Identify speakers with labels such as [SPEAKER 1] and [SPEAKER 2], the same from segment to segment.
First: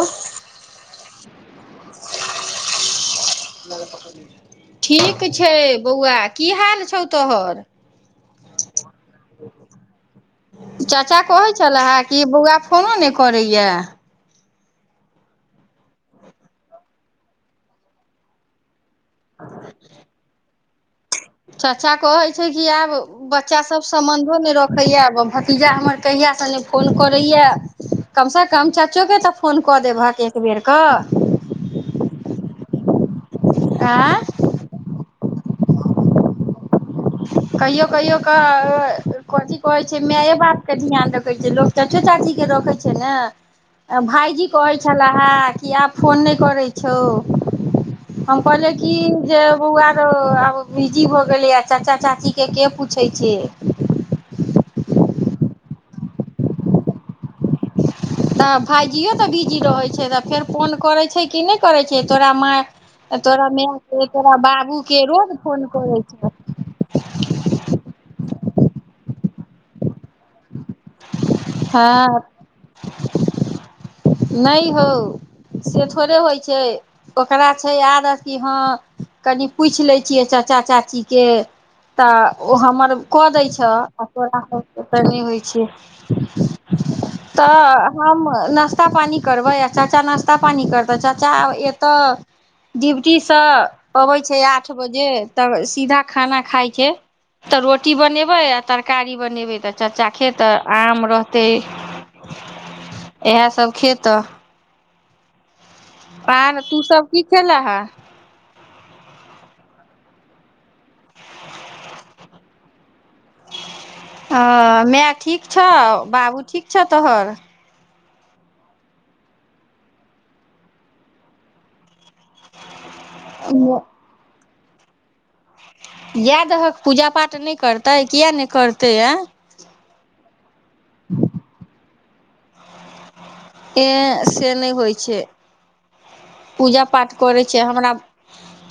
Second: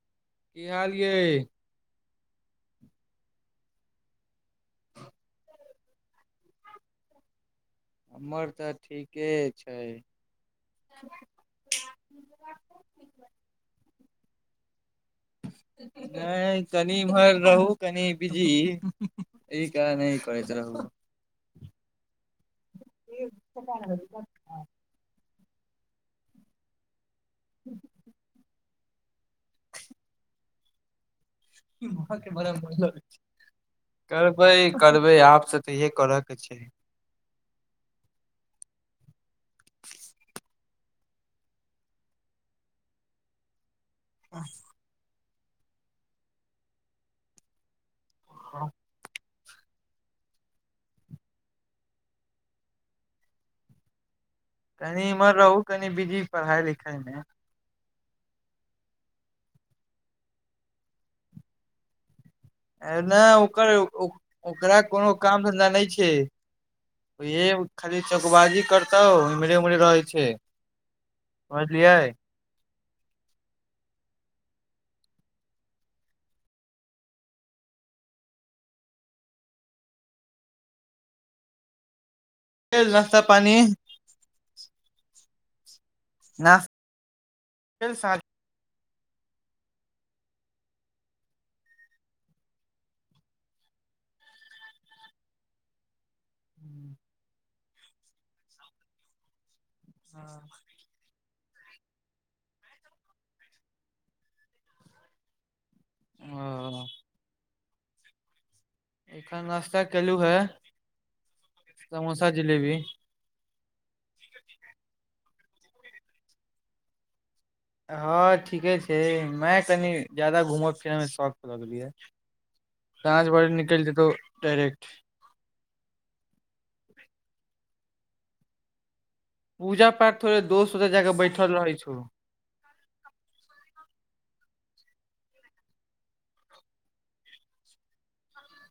[SPEAKER 1] ओह
[SPEAKER 2] की हाल यै
[SPEAKER 1] ठीक छै बौआ की हाल छौ तोहर
[SPEAKER 2] हमर तऽ ठीके छै
[SPEAKER 1] चाचा कहै छलेे ह कि बौआ फोनो नइ करै य
[SPEAKER 2] नइ तनी इमहर रहू कनी बीजी ई का नहि करैत रहु
[SPEAKER 1] चचा कहई छै कि आब बच्चा सब सम्बन्धो नइ रखै य पुजा हमर कहिया सँ नइ फोन करै य कम से कम च [unintelligible] तऽ फोन कऽ देब आहाँ के एक बेेर कऽ
[SPEAKER 2] के बराबर ध देय छै
[SPEAKER 1] आँय
[SPEAKER 2] करबै करबै आप से तऽ इहे करअ के छै
[SPEAKER 1] कहियो कहियो क कथी कहै छै मे‌ए बाप के ध्यान छै लोक चाचो चाची के रखै छै ने भइजी कहै छला हँ किया आब फोन नइ करै छौ हम कहलिये कि जे बौआ रौ आब बिजी भऽ गेलियै चाचा चाची के के पूछै छै
[SPEAKER 2] कनि इम्हर रहू कनि बिजी पढ़ाइ लिखाईमे
[SPEAKER 1] तऽ भाइजियो तऽ बिजी रहैत छै तऽ फेर फोन करैत छै कि नहि करैत छै तोरा माँ
[SPEAKER 2] नहि
[SPEAKER 1] तोरा
[SPEAKER 2] ओकर
[SPEAKER 1] मायके तोरा
[SPEAKER 2] ओकरा
[SPEAKER 1] बाबूके
[SPEAKER 2] कोनो
[SPEAKER 1] रोज
[SPEAKER 2] काम
[SPEAKER 1] फोन
[SPEAKER 2] धन्धा नहि
[SPEAKER 1] करै
[SPEAKER 2] छै खाली चकबाजी करतौ मरे उमड़े रहै छै समझलियै
[SPEAKER 1] हँ नहि हौ से थोड़े होइ छै ओकरा छै आदत कि हँ कनि पूछि लैत छियै चाचा चाचीके तऽ ओ
[SPEAKER 2] भेल
[SPEAKER 1] हमर
[SPEAKER 2] नाश्ता
[SPEAKER 1] कऽ दै
[SPEAKER 2] पानी
[SPEAKER 1] छह आ तोरा ओत नहि होइ छियै
[SPEAKER 2] नाश्ता
[SPEAKER 1] तऽ
[SPEAKER 2] भेल साँझ
[SPEAKER 1] हम न नास्ता पानी करबै आ चाचा नास्ता पानी करतै चाचा एतऽ ड्यूटी से अबै छै आठ बजे तऽ सीधा खाना खाय छै तऽ रोटी बनेबै आ तरकारी बनेबै तऽ चाचा खेतऽ रहतै इह सब खेतऽ प तू
[SPEAKER 2] ओ
[SPEAKER 1] सब की खेला हे
[SPEAKER 2] एखन नास्ता केलु ह समोसा जिलेबी
[SPEAKER 1] ह मेए ठीक छ बाबू ठीक छ तोहर
[SPEAKER 2] हँ ठीके छै मै कनी ज्यादा घूमय फिरयमे शौक लगलियै साँझ भोर निकलि जेतौ डायरेक्ट
[SPEAKER 1] इएह दहक पूजा पाठ नहि करते किया ने करते अ
[SPEAKER 2] पूजा पाठ थोड़े दोस्त ओत जाक बैठल रहै छौ
[SPEAKER 1] ए से नहि होइ छै पूजा पाठ करैत छै हमरा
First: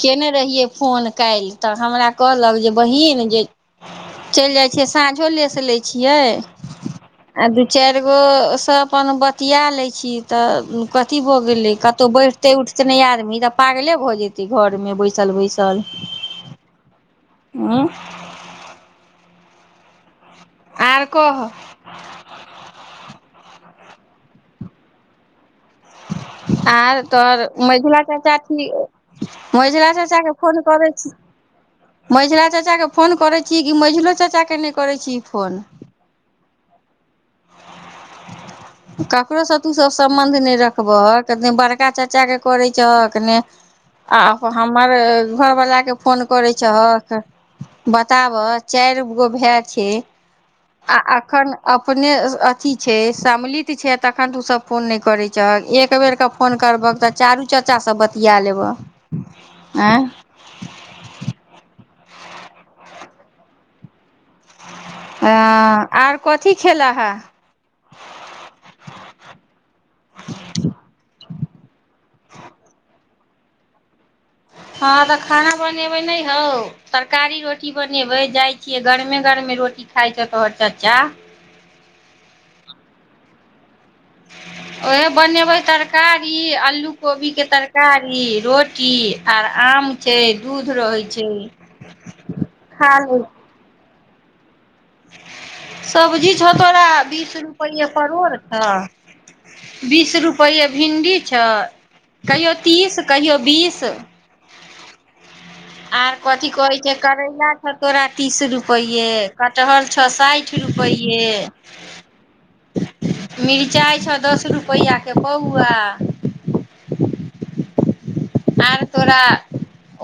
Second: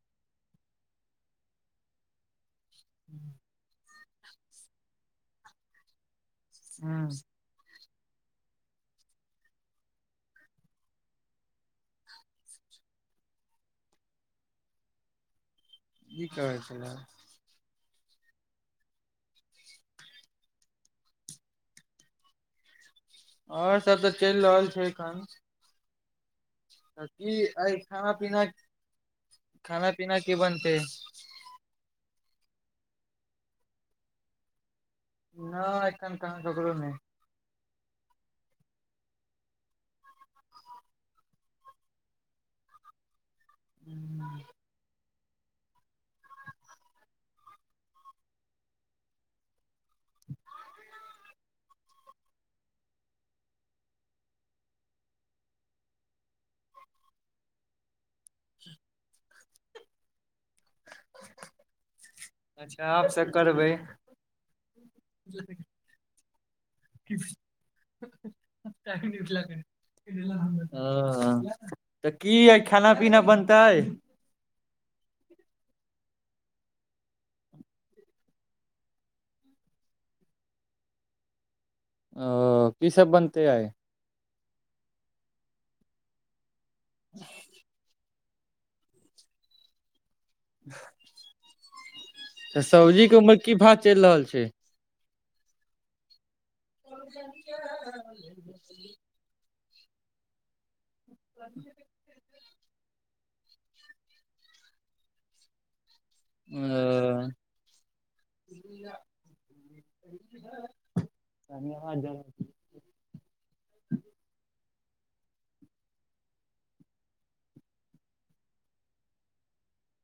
[SPEAKER 1] कयने रहियै फोन काल्हि तऽ हमरा कहलक जे बहिन चलि जाइ छियै साँझो लेसँ लैत छियै
[SPEAKER 2] ह
[SPEAKER 1] अद चारि गो सब अपन बतिया लै छी तऽ कथी भऽ गेलै कतहु बैठतै उठतै नहि आदमी तऽ पागले भऽ जेतै घरमे बैसल बैसल
[SPEAKER 2] ईी कवल छल
[SPEAKER 1] उँ आर कहऽ
[SPEAKER 2] आओर सब तऽ चलि रहल छै एखन
[SPEAKER 1] आर
[SPEAKER 2] तऽ की
[SPEAKER 1] तोहर
[SPEAKER 2] आइ
[SPEAKER 1] मझिला
[SPEAKER 2] खाना
[SPEAKER 1] चाचा
[SPEAKER 2] पीना
[SPEAKER 1] छी
[SPEAKER 2] खाना
[SPEAKER 1] मझिला
[SPEAKER 2] पीना
[SPEAKER 1] चाचाके
[SPEAKER 2] की
[SPEAKER 1] फोन
[SPEAKER 2] बनतै
[SPEAKER 1] करैत छी मझिला चाचा के फोन करे छी कि मझिलो चाचा केने
[SPEAKER 2] नहि एखन क सगल नहि
[SPEAKER 1] ककरोसँ तूसभ सम्बन्ध नहि रखबह नहि बड़का चाचाके करैत छहक ने आ हमर घर वाला के फोन करे छै चहक बताबह चारि गो भाय छै आ अखन अपने अथी छै सम्मिलित छै तखन तू सब फोन नहि करे छहक एक बेर के फोन करबह तऽ चारू चाचा सब बता या लेबऽ आँ
[SPEAKER 2] अच्छा आबसँ करबै
[SPEAKER 1] आर कथी खेलह हे
[SPEAKER 2] हं तऽ की आइ खाना पीना बनतै
[SPEAKER 1] हँ तऽ खाना बनेबै बै नहि हौ तरकारी रोटी बनेबै जाइ छियै गरमे गरमे रोटी खाइ छौ तोहर चचा
[SPEAKER 2] अ की सब बनतै आय
[SPEAKER 1] उहे बनेबै तरकारी अलू आलू कोबी के तड़कार री रोटी आ आम छै दूध रहै छै
[SPEAKER 2] तऽ
[SPEAKER 1] खा
[SPEAKER 2] सब्जी के
[SPEAKER 1] लै
[SPEAKER 2] उमर
[SPEAKER 1] छै
[SPEAKER 2] की भाव चलि रहल छै
[SPEAKER 1] सबजी छ तोरा बीस रुपैये परोर छौ बीस रुपै भिंडी छ कहियो तीस कहियौ बीस आ कथी कहै छै
[SPEAKER 2] ओ
[SPEAKER 1] करैला छौ तोरा तीस रुप कठहल छौ साठि रुपे
[SPEAKER 2] ओ
[SPEAKER 1] मिरचाई छौ दस रुपैआके पौआ आर तोरा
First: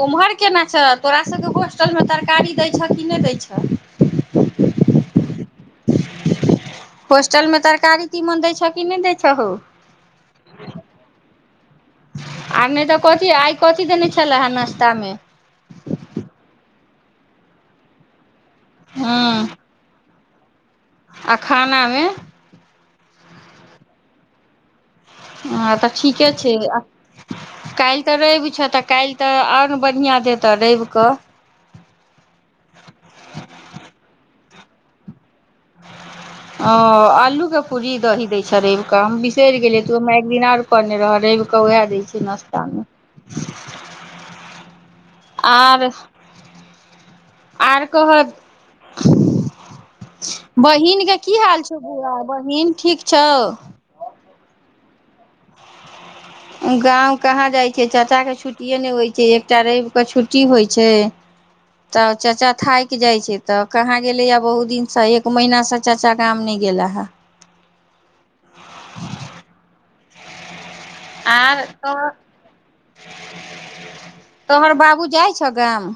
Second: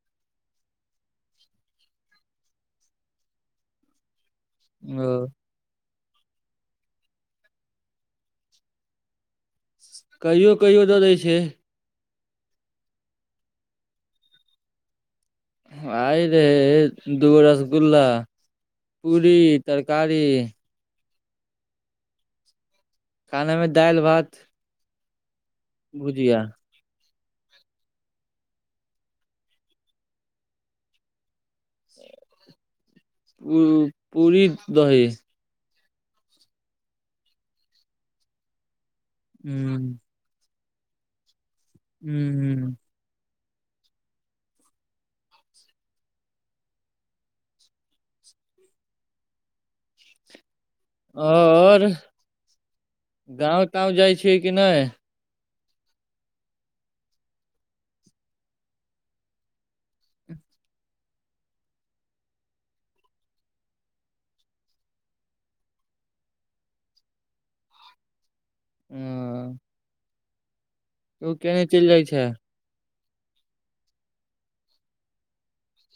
[SPEAKER 1] ओम्हर केना छह तोरा सभके होस्टलमे तरकारी दैत छह कि नहि दै छह
[SPEAKER 2] ओ
[SPEAKER 1] होस्टल मे तरकारी तीमन दै छ कि नहि दै छ हौ
[SPEAKER 2] कहियो कहियो दऽ दै छै
[SPEAKER 1] आय नहि तऽ कथी आइ कथी देने छले हे नाश्ता मे
[SPEAKER 2] आइ रहे दूगो रसगुल्ला
[SPEAKER 1] हँ
[SPEAKER 2] पूरी तरकारी बी
[SPEAKER 1] आ खानामे
[SPEAKER 2] खानेमे दालि भात
[SPEAKER 1] ह तऽ ठीके
[SPEAKER 2] भुजिया
[SPEAKER 1] छै काल्हि तऽ रवि छथि आ काल्हि तऽ आओन बढ़िआँ देतह रवि कऽ
[SPEAKER 2] ओ पी द ही
[SPEAKER 1] ओ आलू के पूरी दही दै छ रवि हम बिसरि
[SPEAKER 2] ह
[SPEAKER 1] गेलियै तू हमरा एक दिन आऔर पने रह रहै दै छै
[SPEAKER 2] ह
[SPEAKER 1] नाश्तामे आर आर कह बहिनके की हाल छौ
[SPEAKER 2] और
[SPEAKER 1] बौआ बहिन ठीक छौ
[SPEAKER 2] गाँव ताँव जाइ छियै कि नहि
[SPEAKER 1] गाव कहाँ जाइ छियै चाचाके छुट्टिए नहि होइ छै एकटा रविके छुट्टी होइ छै तऽ चाचा थाकि जाइ छै तऽ कहाँ गेलैए बहुत दिनसँ एक महीनासँ चाचा गाम नहि गेला हे [unintelligible]
[SPEAKER 2] ओ
[SPEAKER 1] आर
[SPEAKER 2] केने चलि जाइ
[SPEAKER 1] तोहर
[SPEAKER 2] छै
[SPEAKER 1] तोहर बाबू जाइ छ गाम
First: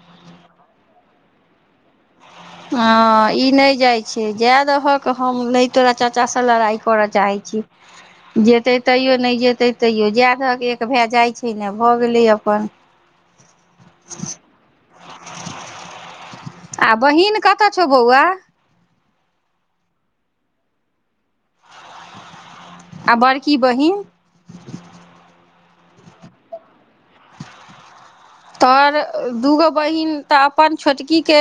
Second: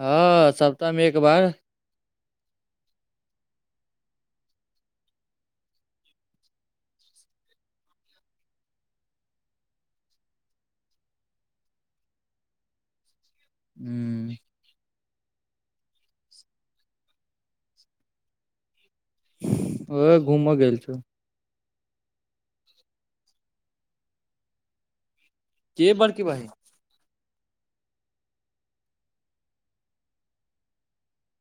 [SPEAKER 2] हँ सप्ताहमे एक बार
[SPEAKER 1] हँ ई नहि जाइ छै जाए दहक हम नहि तोरा चाचासँ लड़ाइ करय चाहै छ जेतै तैओ नहि जेतै तैओ जाए दहक एक भए जाइ छै ने भऽ गेलै अपन
[SPEAKER 2] हू
[SPEAKER 1] आ बहिन कतऽ छौ बौआ
[SPEAKER 2] ह घूम गेल छौ
[SPEAKER 1] आ बड़की बहिन
[SPEAKER 2] के बड़की बहिन
[SPEAKER 1] तोर दूगो बहीन तऽ अपन छोटकीे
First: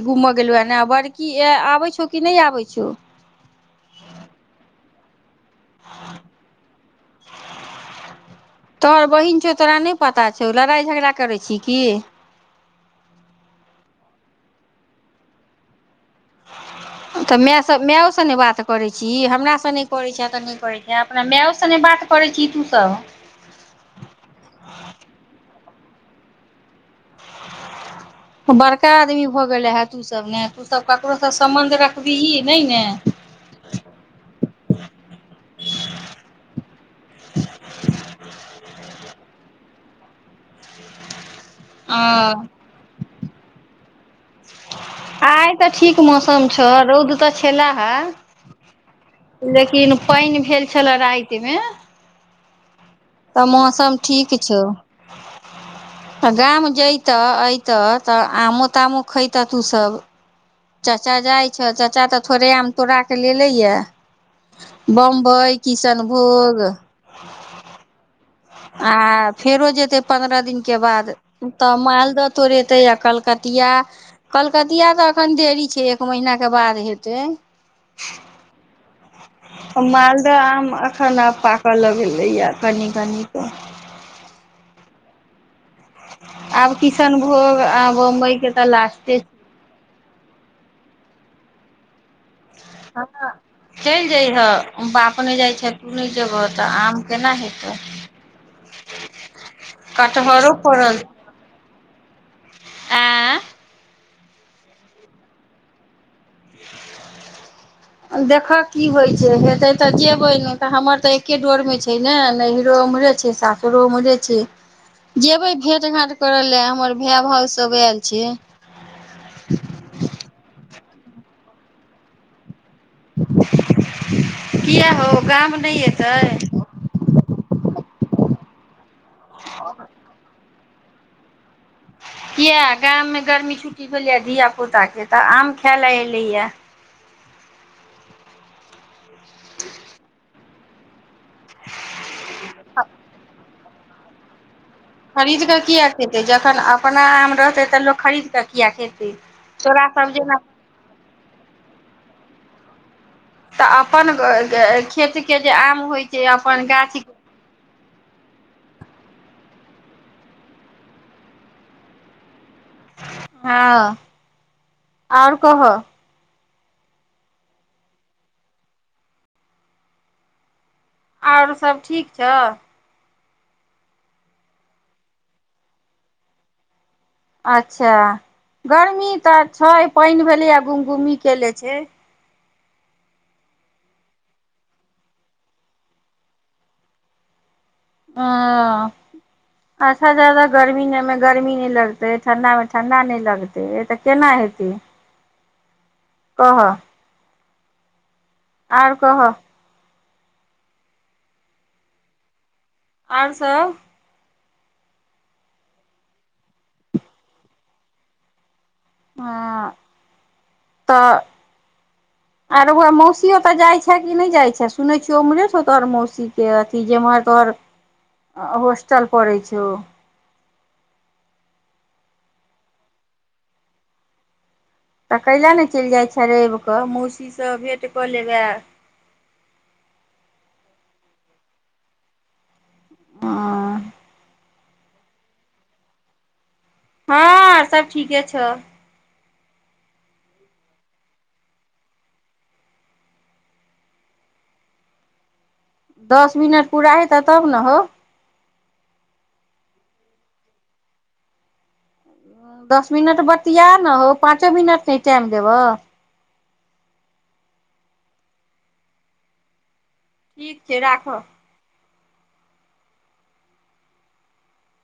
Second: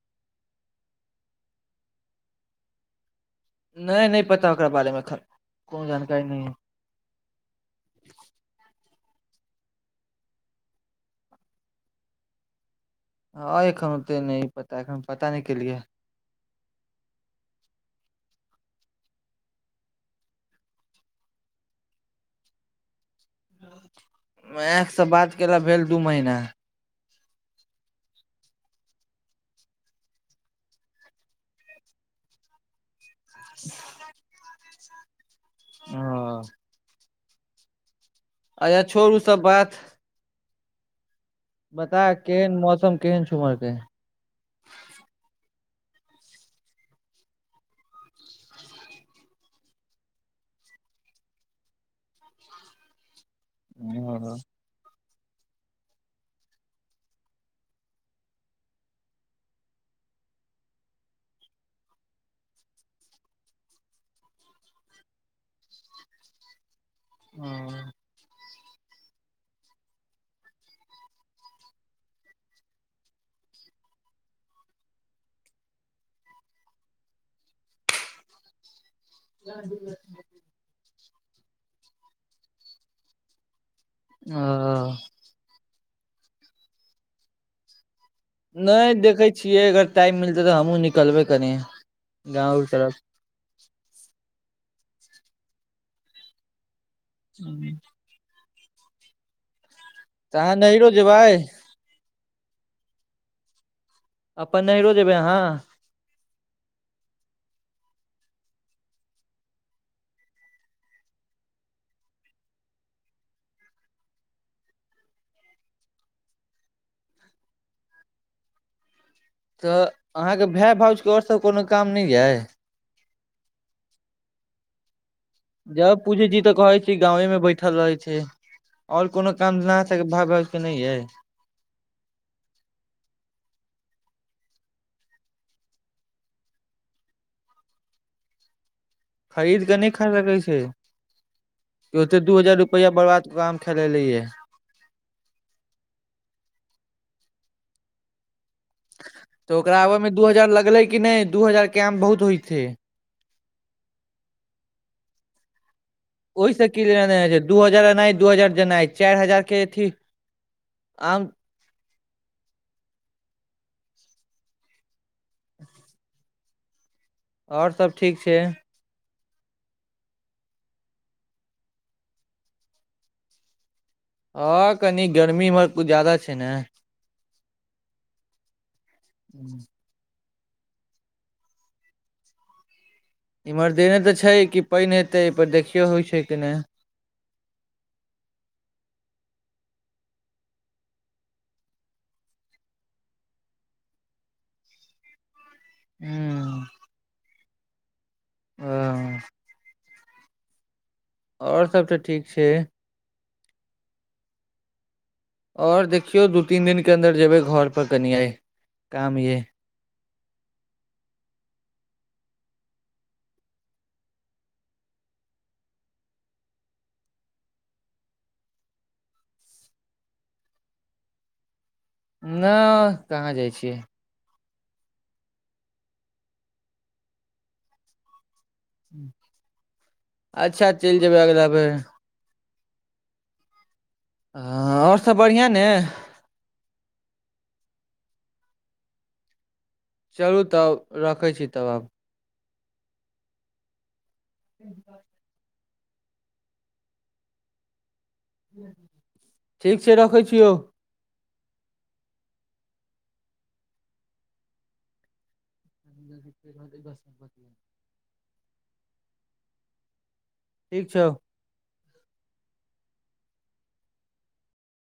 [SPEAKER 1] घूमय गेलहु हे ने बड़की आबै छौ कि नहि आबै छौ
[SPEAKER 2] कोन जानकारी नहि
[SPEAKER 1] [unintelligible] तोहर बहीन छौ तोरा नहि पता छौ लड़ाइ झगड़ा करै छी की
[SPEAKER 2] हँ एखन ओते नहि पता एखन पता नहि केलियै
[SPEAKER 1] तऽ मेएसँ मेएओ सँ नहि बात करैत छी हमरासँ नहि करैत छे तऽ नहि करैत छे अपना मेएओसँ नहि बात करैत छी तूसभ
[SPEAKER 2] मेएसँ बात केला भेल दू महीना
[SPEAKER 1] बड़का आदमी भऽ गेलै हे तूसभ ने तूसभ ककरोसँ सम्बन्ध रखबिही नहि ने
[SPEAKER 2] [unintelligible] ह
[SPEAKER 1] [unintelligible]
[SPEAKER 2] अच्छा छोड़ू सब बात बता
[SPEAKER 1] हँ
[SPEAKER 2] केहन मौसम केन सुमरके
[SPEAKER 1] आइ तऽ ठीक मौसम छौ रौद तऽ छा हे लेकिन पानि भेल छलए रातिमे तऽ मौसम ठीक
[SPEAKER 2] हँ
[SPEAKER 1] छौ गाम जयतह अयतह तऽ आमो तामो खयतह तूसभ चाचा जाइ छौ चाचा तऽ थोड़े आम तोड़ा कऽ लेलेयए बम्बइ किशनभोग
[SPEAKER 2] हँ
[SPEAKER 1] आ फेरो जेतै पन्द्रह दिनके बाद तऽ मालदह तोड़ेतै आ कलकतिया कलकतिया तऽ एखन देरी छै एक महीनाके बाद हेतै मालदह आम अखन पाकऽ लगेलैया कनी कनी [unintelligible]
[SPEAKER 2] ओ
[SPEAKER 1] आब किशनभोग आब
[SPEAKER 2] नहि देखे छियै अगर टाइम मिलतै तऽ हमूँ निकलबै कनी गाँवके तरफ
[SPEAKER 1] हँ चलि जैहे बाप नहि जाइ छे तू नहि जेबह तऽ आम केना हेतै
[SPEAKER 2] तऽ
[SPEAKER 1] कटहरो
[SPEAKER 2] अहाँ नैहरो
[SPEAKER 1] फड़ल
[SPEAKER 2] जेबै
[SPEAKER 1] आँ
[SPEAKER 2] अपन नहिरो जेबै अहाँ
[SPEAKER 1] देखह की होइ छै हेतै तऽ जेयबै ने तऽ हमर तऽ एक्के डोरमे छै ने नेहीरो उम्हरे छै सासुरो उमहरे छै जयबै भेट घाँट करय लेलए हमर भाय भावसभ आयल छै
[SPEAKER 2] तऽ अहाँके भाय भाउज आओर सब कोनो काम नहि य
[SPEAKER 1] किया हौ
[SPEAKER 2] जब पूजै छी तऽ कहै छी गांवे में बैठल रहै छै [inaudible] आओर कोनो काम न भ नहि अइ
[SPEAKER 1] किया गाममे गर्मी छुट्टी भेलैए धिया पुताके तऽ आम खाय लए एलैए
[SPEAKER 2] खरीद कऽ नहि खयलए कहै छै क दू हजार रुपैआ बर्बाद काम खेल लए
[SPEAKER 1] खरीद कऽ किएक खेतै जखन अपना आम रहतै तऽ लोक खरीद कऽ किया खेतै
[SPEAKER 2] तऽ ओकरा
[SPEAKER 1] तोरा
[SPEAKER 2] आबे
[SPEAKER 1] सब
[SPEAKER 2] मे दू
[SPEAKER 1] जेना
[SPEAKER 2] हजार लगले कि नहि दू हजार के आम बहुत होइत छै
[SPEAKER 1] तऽ अपन खेत के जे आम होइ छै
[SPEAKER 2] ओहिस
[SPEAKER 1] अपन
[SPEAKER 2] की
[SPEAKER 1] गाछ
[SPEAKER 2] लनाइ छै दू हजार ए नहि दू हजार जेनाइ चारि हजार के अथी आम
[SPEAKER 1] हँ आओर कहऽ
[SPEAKER 2] आओर सभ ठीक छै
[SPEAKER 1] आरो सभ ठीक छौ
[SPEAKER 2] हँ कनी गर्मी इहर किछु जादा छै ने
[SPEAKER 1] अच्छा गर्मी तऽ छै पानि किया घुम घुमी कैले छै
[SPEAKER 2] इम्हर देने तऽ छै कि पानि हेतै पर देखियौ होइ छै कि नहि
[SPEAKER 1] ओ अच्छा जादा गर्मीमे गर्मी नहि लगतै ठण्ढामे ठण्ढा नहि लगतै तऽ केना हेतै कह आओर
[SPEAKER 2] ह
[SPEAKER 1] कह
[SPEAKER 2] आओर सब तऽ ठीक छै
[SPEAKER 1] आओर सब
[SPEAKER 2] आओर देखियौ दू तीन दिन के अन्दर जेबै घर पर कनि आइ काम यै
[SPEAKER 1] हँ तऽ आंय रौ बौआ मौसी ओतऽ जाइ छे कि नहि जाइ छे सुनै छियौ उम्हरे सँ तोहर मौसीके अथी जेम्हर तोहर होस्टल पड़ै छौ
[SPEAKER 2] नहि कहाँ जाइ छियै
[SPEAKER 1] तऽ कैला नहि चलि जाइत छे रवि कऽ मौसीसँ भेँट कऽ लेबै
[SPEAKER 2] अच्छा चलि जेबै अगिला बेर
[SPEAKER 1] हँ
[SPEAKER 2] हँ आओर सभ बढ़ियां ने
[SPEAKER 1] हँ सब ठीके छौ
[SPEAKER 2] चलू तब रखै छी तब आब ह [inaudible]
[SPEAKER 1] दस मिनट पूरा हेत तब ने हौ
[SPEAKER 2] ठीक छै रखै छियौ
[SPEAKER 1] दस मिनट बतिया ने हो पाँचो मिनट नहि टाइम देबह
[SPEAKER 2] बस ब [unintelligible]
[SPEAKER 1] ठीक छै राखह